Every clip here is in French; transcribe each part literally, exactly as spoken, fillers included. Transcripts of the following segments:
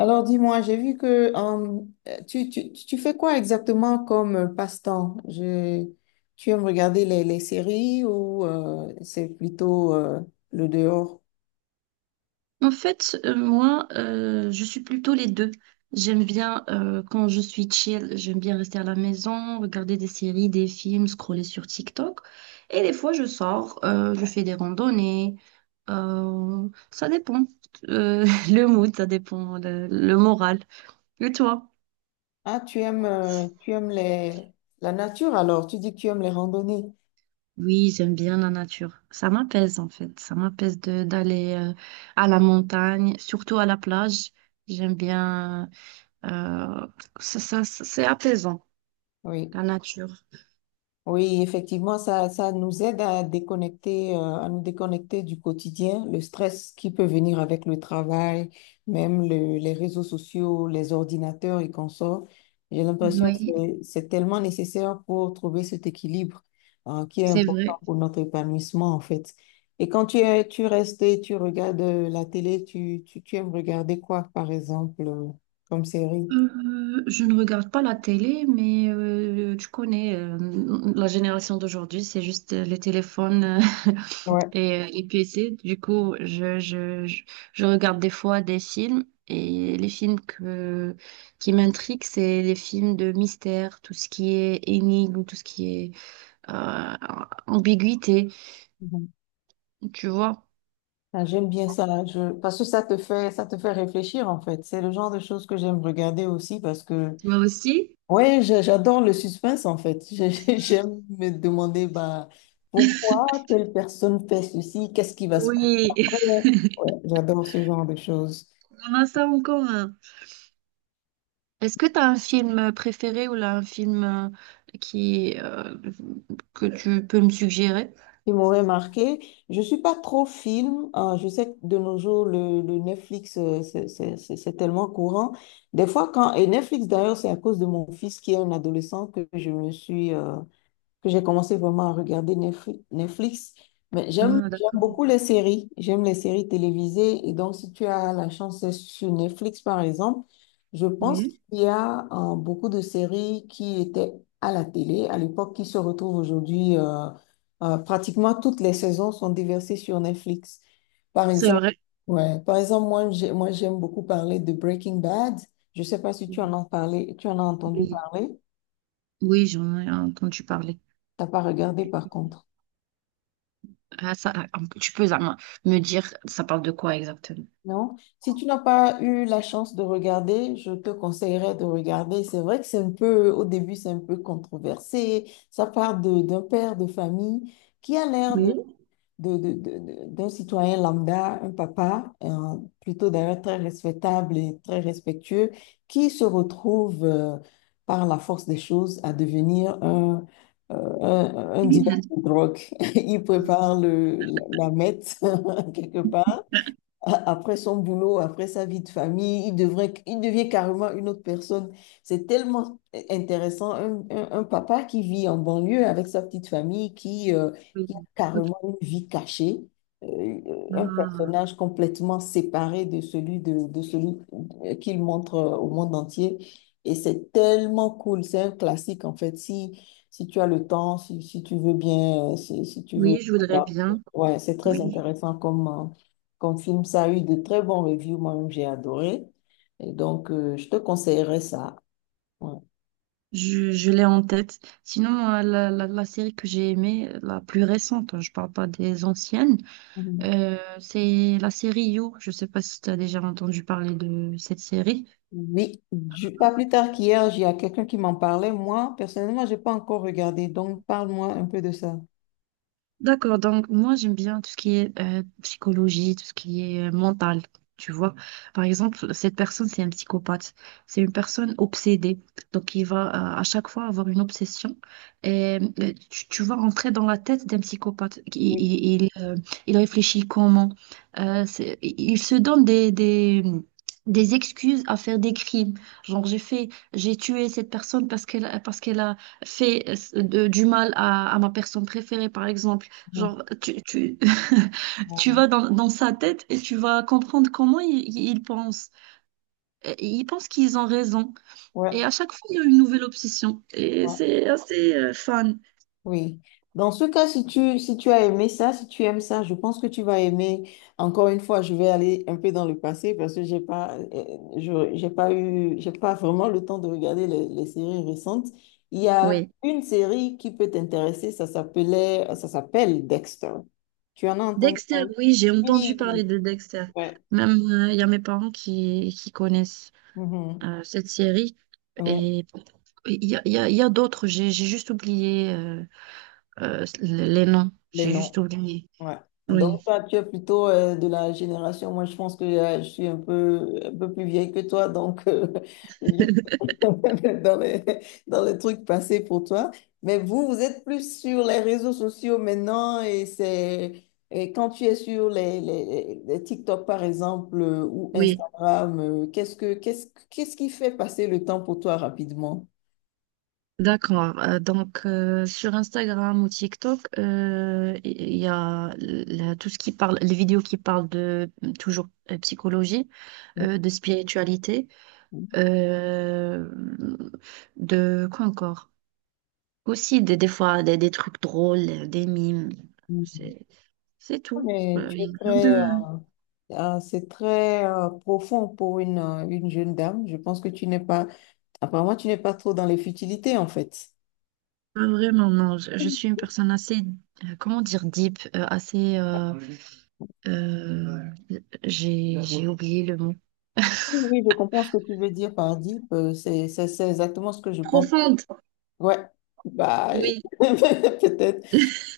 Alors dis-moi, j'ai vu que euh, tu, tu, tu fais quoi exactement comme euh, passe-temps? Je, tu aimes regarder les, les séries ou euh, c'est plutôt euh, le dehors? En fait, euh, moi, euh, je suis plutôt les deux. J'aime bien, euh, quand je suis chill, j'aime bien rester à la maison, regarder des séries, des films, scroller sur TikTok. Et des fois, je sors, euh, je fais des randonnées. Euh, ça dépend. Euh, le mood, ça dépend, le, le moral. Et toi? Ah, tu aimes, euh, tu aimes les, la nature alors? Tu dis que tu aimes les randonnées. Oui, j'aime bien la nature. Ça m'apaise, en fait. Ça m'apaise de d'aller euh, à la montagne, surtout à la plage. J'aime bien... euh, ça, ça- ça- c'est apaisant. Oui. La nature. Oui, effectivement, ça, ça nous aide à déconnecter, euh, à nous déconnecter du quotidien, le stress qui peut venir avec le travail, même le- les réseaux sociaux, les ordinateurs et consorts. J'ai l'impression que Oui, c'est, c'est tellement nécessaire pour trouver cet équilibre, euh, qui est c'est important vrai. pour notre épanouissement, en fait. Et quand tu es, tu restes et tu regardes euh, la télé, tu, tu, tu aimes regarder quoi, par exemple, euh, comme série? Euh, je ne regarde pas la télé, mais euh, tu connais euh, la génération d'aujourd'hui, c'est juste euh, les téléphones euh, Ouais. et euh, les P C. Du coup, je, je, je, je regarde des fois des films et les films que, qui m'intriguent, c'est les films de mystère, tout ce qui est énigme, tout ce qui est euh, ambiguïté, tu vois. Ah, j'aime bien ça, je... parce que ça te fait, ça te fait réfléchir en fait. C'est le genre de choses que j'aime regarder aussi parce que, Moi aussi? ouais, j'a- j'adore le suspense en fait. J'ai- j'ai- J'aime me demander bah, pourquoi telle personne fait ceci, qu'est-ce qui va se passer. Oui, Ouais, j'adore ce genre de choses. on a ça en commun. Est-ce que tu as un film préféré ou là, un film euh, qui, euh, que tu peux me suggérer? Qui m'aurait marqué, je suis pas trop film, hein. Je sais que de nos jours, le, le Netflix, euh, c'est c'est- c'est- c'est tellement courant. Des fois, quand, et Netflix d'ailleurs, c'est à cause de mon fils qui est un adolescent que je me suis. Euh, que j'ai commencé vraiment à regarder Netfli- Netflix. Mais j'aime Ah, j'aime d'accord. beaucoup les séries. J'aime les séries télévisées. Et donc, si tu as la chance d'être sur Netflix, par exemple, je pense Oui, qu'il y a euh, beaucoup de séries qui étaient à la télé à l'époque qui se retrouvent aujourd'hui. Euh, euh, pratiquement toutes les saisons sont déversées sur Netflix. Par c'est exemple, vrai. ouais, par exemple, moi, j'ai- moi, j'aime beaucoup parler de Breaking Bad. Je ne sais pas si tu Oui, en as parlé, tu en as entendu oui, parler. oui, j'en ai entendu parler. T'as pas regardé, par contre. Ah, ça, ah, tu peux ah, me dire, ça parle de quoi exactement? Non, si tu n'as pas eu la chance de regarder, je te conseillerais de regarder. C'est vrai que c'est un peu, au début, c'est un peu controversé. Ça part de- d'un père de famille qui a l'air de, Oui. de- de- de- de- d'un citoyen lambda, un papa, un- plutôt d'ailleurs très respectable et très respectueux, qui se retrouve, euh, par la force des choses, à devenir un, euh, un, un dealer Oui. de drogue. Il prépare le, la, la meth, quelque part a- après son boulot, après sa vie de famille, il devrait, il devient carrément une autre personne. C'est tellement intéressant, un, un- un papa qui vit en banlieue avec sa petite famille, qui, euh, Oui. qui a Ok. carrément une vie cachée, euh, un Ah, personnage complètement séparé de celui, de, de celui euh, qu'il montre euh, au monde entier. Et c'est tellement cool, c'est un classique en fait. Si, si tu as le temps, si, si tu veux bien, euh, si, si tu veux... oui, je voudrais bien. Ouais, c'est très Oui. intéressant comme... euh, comme film, ça a eu de très bons reviews, moi-même j'ai adoré. Et donc, euh, je te conseillerais ça. Ouais. Je, je l'ai en tête. Sinon, moi, la, la, la série que j'ai aimée, la plus récente, hein, je parle pas des anciennes. Mhm. Euh, c'est la série You. Je sais pas si tu as déjà entendu parler de cette série. Oui, du- pas plus tard qu'hier, il y a quelqu'un qui m'en parlait. Moi, personnellement, j'ai pas encore regardé, donc parle-moi un peu de ça. D'accord, donc moi j'aime bien tout ce qui est euh, psychologie, tout ce qui est euh, mental, tu vois. Par exemple, cette personne, c'est un psychopathe, c'est une personne obsédée, donc il va euh, à chaque fois avoir une obsession et euh, tu, tu vas rentrer dans la tête d'un psychopathe. Il, Oui. il, il, euh, il réfléchit comment. Euh, c'est- il se donne des, des, des excuses à faire des crimes. Genre j'ai fait, j'ai tué cette personne parce qu'elle, parce qu'elle a fait euh, de- du mal à à ma personne préférée, par exemple. Mhm. Genre, tu, tu, tu Bon. vas dans, dans sa tête et tu vas comprendre comment il, il pense. Et ils pensent qu'ils ont raison. Ouais. Et à chaque fois, il y a une nouvelle obsession. Et c'est assez euh, fun. Oui. Dans ce cas, si tu, si tu as aimé ça, si tu aimes ça, je pense que tu vas aimer. Encore une fois, je vais aller un peu dans le passé parce que j'ai pas, euh, je, j'ai pas eu, j'ai pas vraiment le temps de regarder les, les séries récentes. Il y a Oui. une série qui peut t'intéresser, ça s'appelait, ça s'appelle Dexter. Tu en as entendu Dexter, parler? oui, j'ai entendu parler Oui. de Dexter. Ouais. Même, euh, il y a mes parents qui, qui connaissent Mhm. euh, cette série. Ouais. Et il y a, il y a- il y a d'autres. J'ai j'ai juste oublié euh, euh, les noms. Les J'ai noms. juste oublié. Ouais. Donc, Oui, toi, tu es plutôt euh, de la génération. Moi, je pense que euh, je suis un peu, un peu plus vieille que toi. Donc, euh, je- dans les, dans les trucs passés pour toi. Mais vous, vous êtes plus sur les réseaux sociaux maintenant. Et c'est et quand tu es sur les, les, les TikTok, par exemple, euh, ou oui. Instagram, euh, qu'est-ce que, qu'est-ce, qu'est-ce qui fait passer le temps pour toi rapidement? D'accord. Euh, donc, euh, sur Instagram ou TikTok, euh, il y a la- tout ce qui parle, les vidéos qui parlent de toujours euh, psychologie, euh, de spiritualité, euh, de quoi encore? Aussi, des, des fois, des, des trucs drôles, des mimes. Mhm. C'est, c'est tout. Mais Euh, tu Il y a es rien très, de... euh, c'est très euh, profond pour une, euh, une jeune dame. Je pense que tu n'es pas, apparemment, tu n'es pas trop dans les futilités, en fait. Pas vraiment, non. Je, je suis une personne assez, euh, comment dire, deep, euh, assez... euh, euh, j'ai j'ai oublié le mot. Oui, oui, je comprends ce que tu veux dire par deep. Euh, C'est, c'est, c'est exactement ce que je pense. Profonde. Ouais, bah, Oui, peut-être.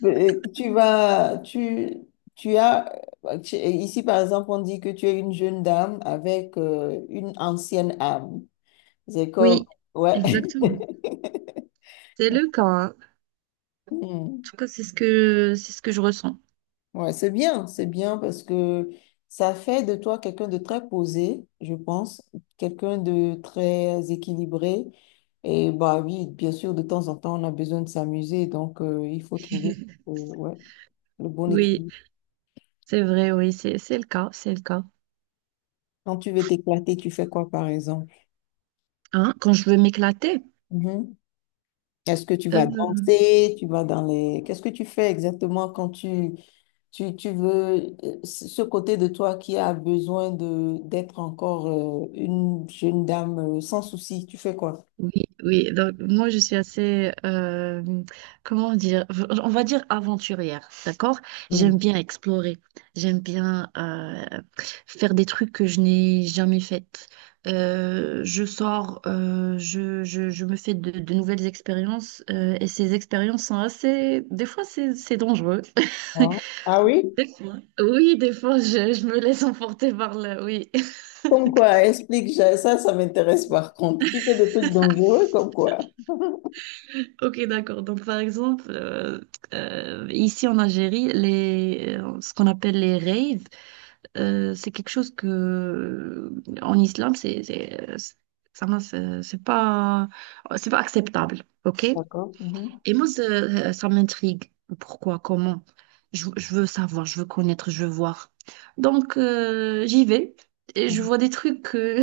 Mais tu vas, tu, tu as, euh, tu- ici, par exemple, on dit que tu es une jeune dame avec euh, une ancienne âme. C'est comme, oui, ouais. exactement. C'est le cas, hein. En Hmm. tout cas, c'est ce que c'est ce que je ressens. Ouais, c'est bien, c'est bien parce que ça fait de toi quelqu'un de très posé, je pense, quelqu'un de très équilibré. Et bah oui, bien sûr, de temps en temps, on a besoin de s'amuser, donc euh, il faut trouver euh, ouais, le bon Oui, équilibre. c'est vrai, oui, c'est c'est le cas, c'est le cas. Quand tu veux t'éclater, tu fais quoi, par exemple? Hein, quand je veux m'éclater, Mhm. Est-ce que tu vas euh, danser? Tu vas dans les... Qu'est-ce que tu fais exactement quand tu, tu, tu veux euh, ce côté de toi qui a besoin de d'être encore euh, une jeune dame euh, sans souci, tu fais quoi? oui, oui. Donc moi je suis assez, euh, comment dire, on va dire aventurière, d'accord? Mm. J'aime bien explorer, j'aime bien euh, faire des trucs que je n'ai jamais fait. Euh, je sors, euh, je, je, je me fais de, de nouvelles expériences euh, et ces expériences sont assez, des fois c'est c'est dangereux. Ah, ah oui? Des fois. Oui, des fois je, je me laisse emporter par là, oui. Comme quoi, explique, ça, ça ça m'intéresse par contre. Tu fais des trucs dangereux comme quoi? Ok, d'accord. Donc, par exemple, euh, euh, ici en Algérie, les, euh, ce qu'on appelle les raves, euh, c'est quelque chose que euh, en islam, c'est, c'est, euh, c'est- ça, m'a- c'est c'est pas, c'est pas acceptable. Ok? D'accord. Mhm. Et moi, ça, ça m'intrigue. Pourquoi? Comment? Je, je veux savoir, je veux connaître, je veux voir. Donc, euh, j'y vais et je Mhm. vois des trucs que,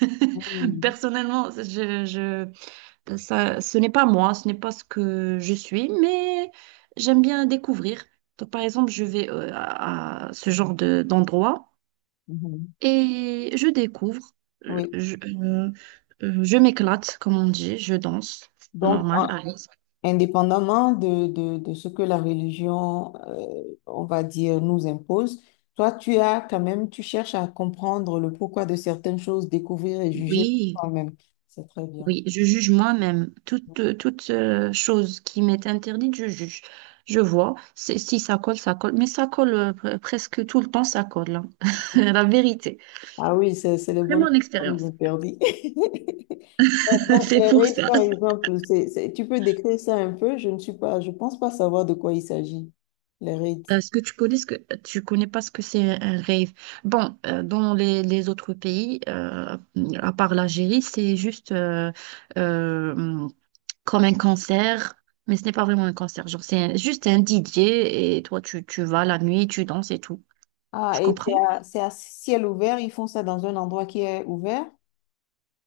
Mhm. personnellement, je, je ça, ce n'est pas moi, ce n'est pas ce que je suis, mais j'aime bien découvrir. Donc, par exemple, je vais euh, à, à ce genre de, d'endroit Mhm. et je découvre, euh, Oui. je, euh, euh, je m'éclate, comme on dit, je danse, Donc, normal, en, à indépendamment de, de, de ce que la religion, euh, on va dire, nous impose, toi, tu as quand même, tu cherches à comprendre le pourquoi de certaines choses, découvrir et juger par oui, toi-même. C'est très bien. oui, je juge moi-même. Toute, euh, toute euh, chose qui m'est interdite, je juge. Je vois. C'est- si ça colle, ça colle, mais ça colle euh, pre- presque tout le temps, ça colle, hein. La vérité. Ah oui, c'est, c'est les C'est bonnes mon choses qu'on nous expérience. interdit. Donc, C'est les pour rites, ça. par exemple, c'est, c'est- tu peux décrire ça un peu? Je ne suis pas, je pense pas savoir de quoi il s'agit, les rites. Est-ce que tu connais ce que tu connais pas ce que c'est un rave? Bon, euh, dans les, les autres pays, euh, à part l'Algérie, c'est juste euh, euh, comme un concert, mais ce n'est pas vraiment un concert. Genre, c'est un- juste un D J et toi, tu, tu vas la nuit, tu danses et tout. Tu Ah, et comprends? c'est à, c'est à ciel ouvert, ils font ça dans un endroit qui est ouvert?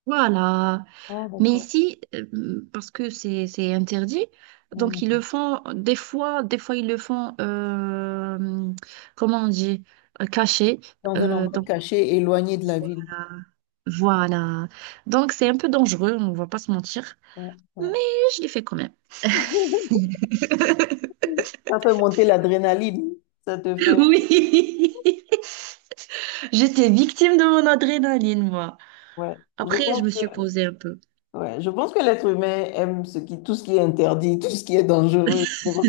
Voilà. Oh, Mais d'accord. ici, euh, parce que c'est c'est interdit, donc ils Hmm. le font des fois, des fois ils le font, euh, comment on dit, euh, caché. Dans un Euh, endroit donc, caché, éloigné de la ville. Voilà. Donc, c'est un peu dangereux, on ne va pas se mentir, Ouais, mais ouais. je l'ai fait quand même. Ça fait monter l'adrénaline. Ça te fait. Oui, j'étais victime de mon adrénaline, moi. Ouais. Je Après, je me pense que, suis posée un peu. ouais, je pense que l'être humain aime ce qui, tout ce qui est interdit, tout ce qui est dangereux.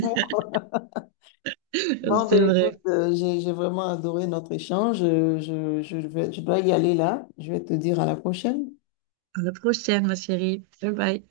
Bon, C'est ben vrai. écoute, euh, j'ai j'ai vraiment adoré notre échange. Je, je, je vais- je dois y aller là. Je vais te dire à la prochaine. À la prochaine, ma chérie. Bye bye.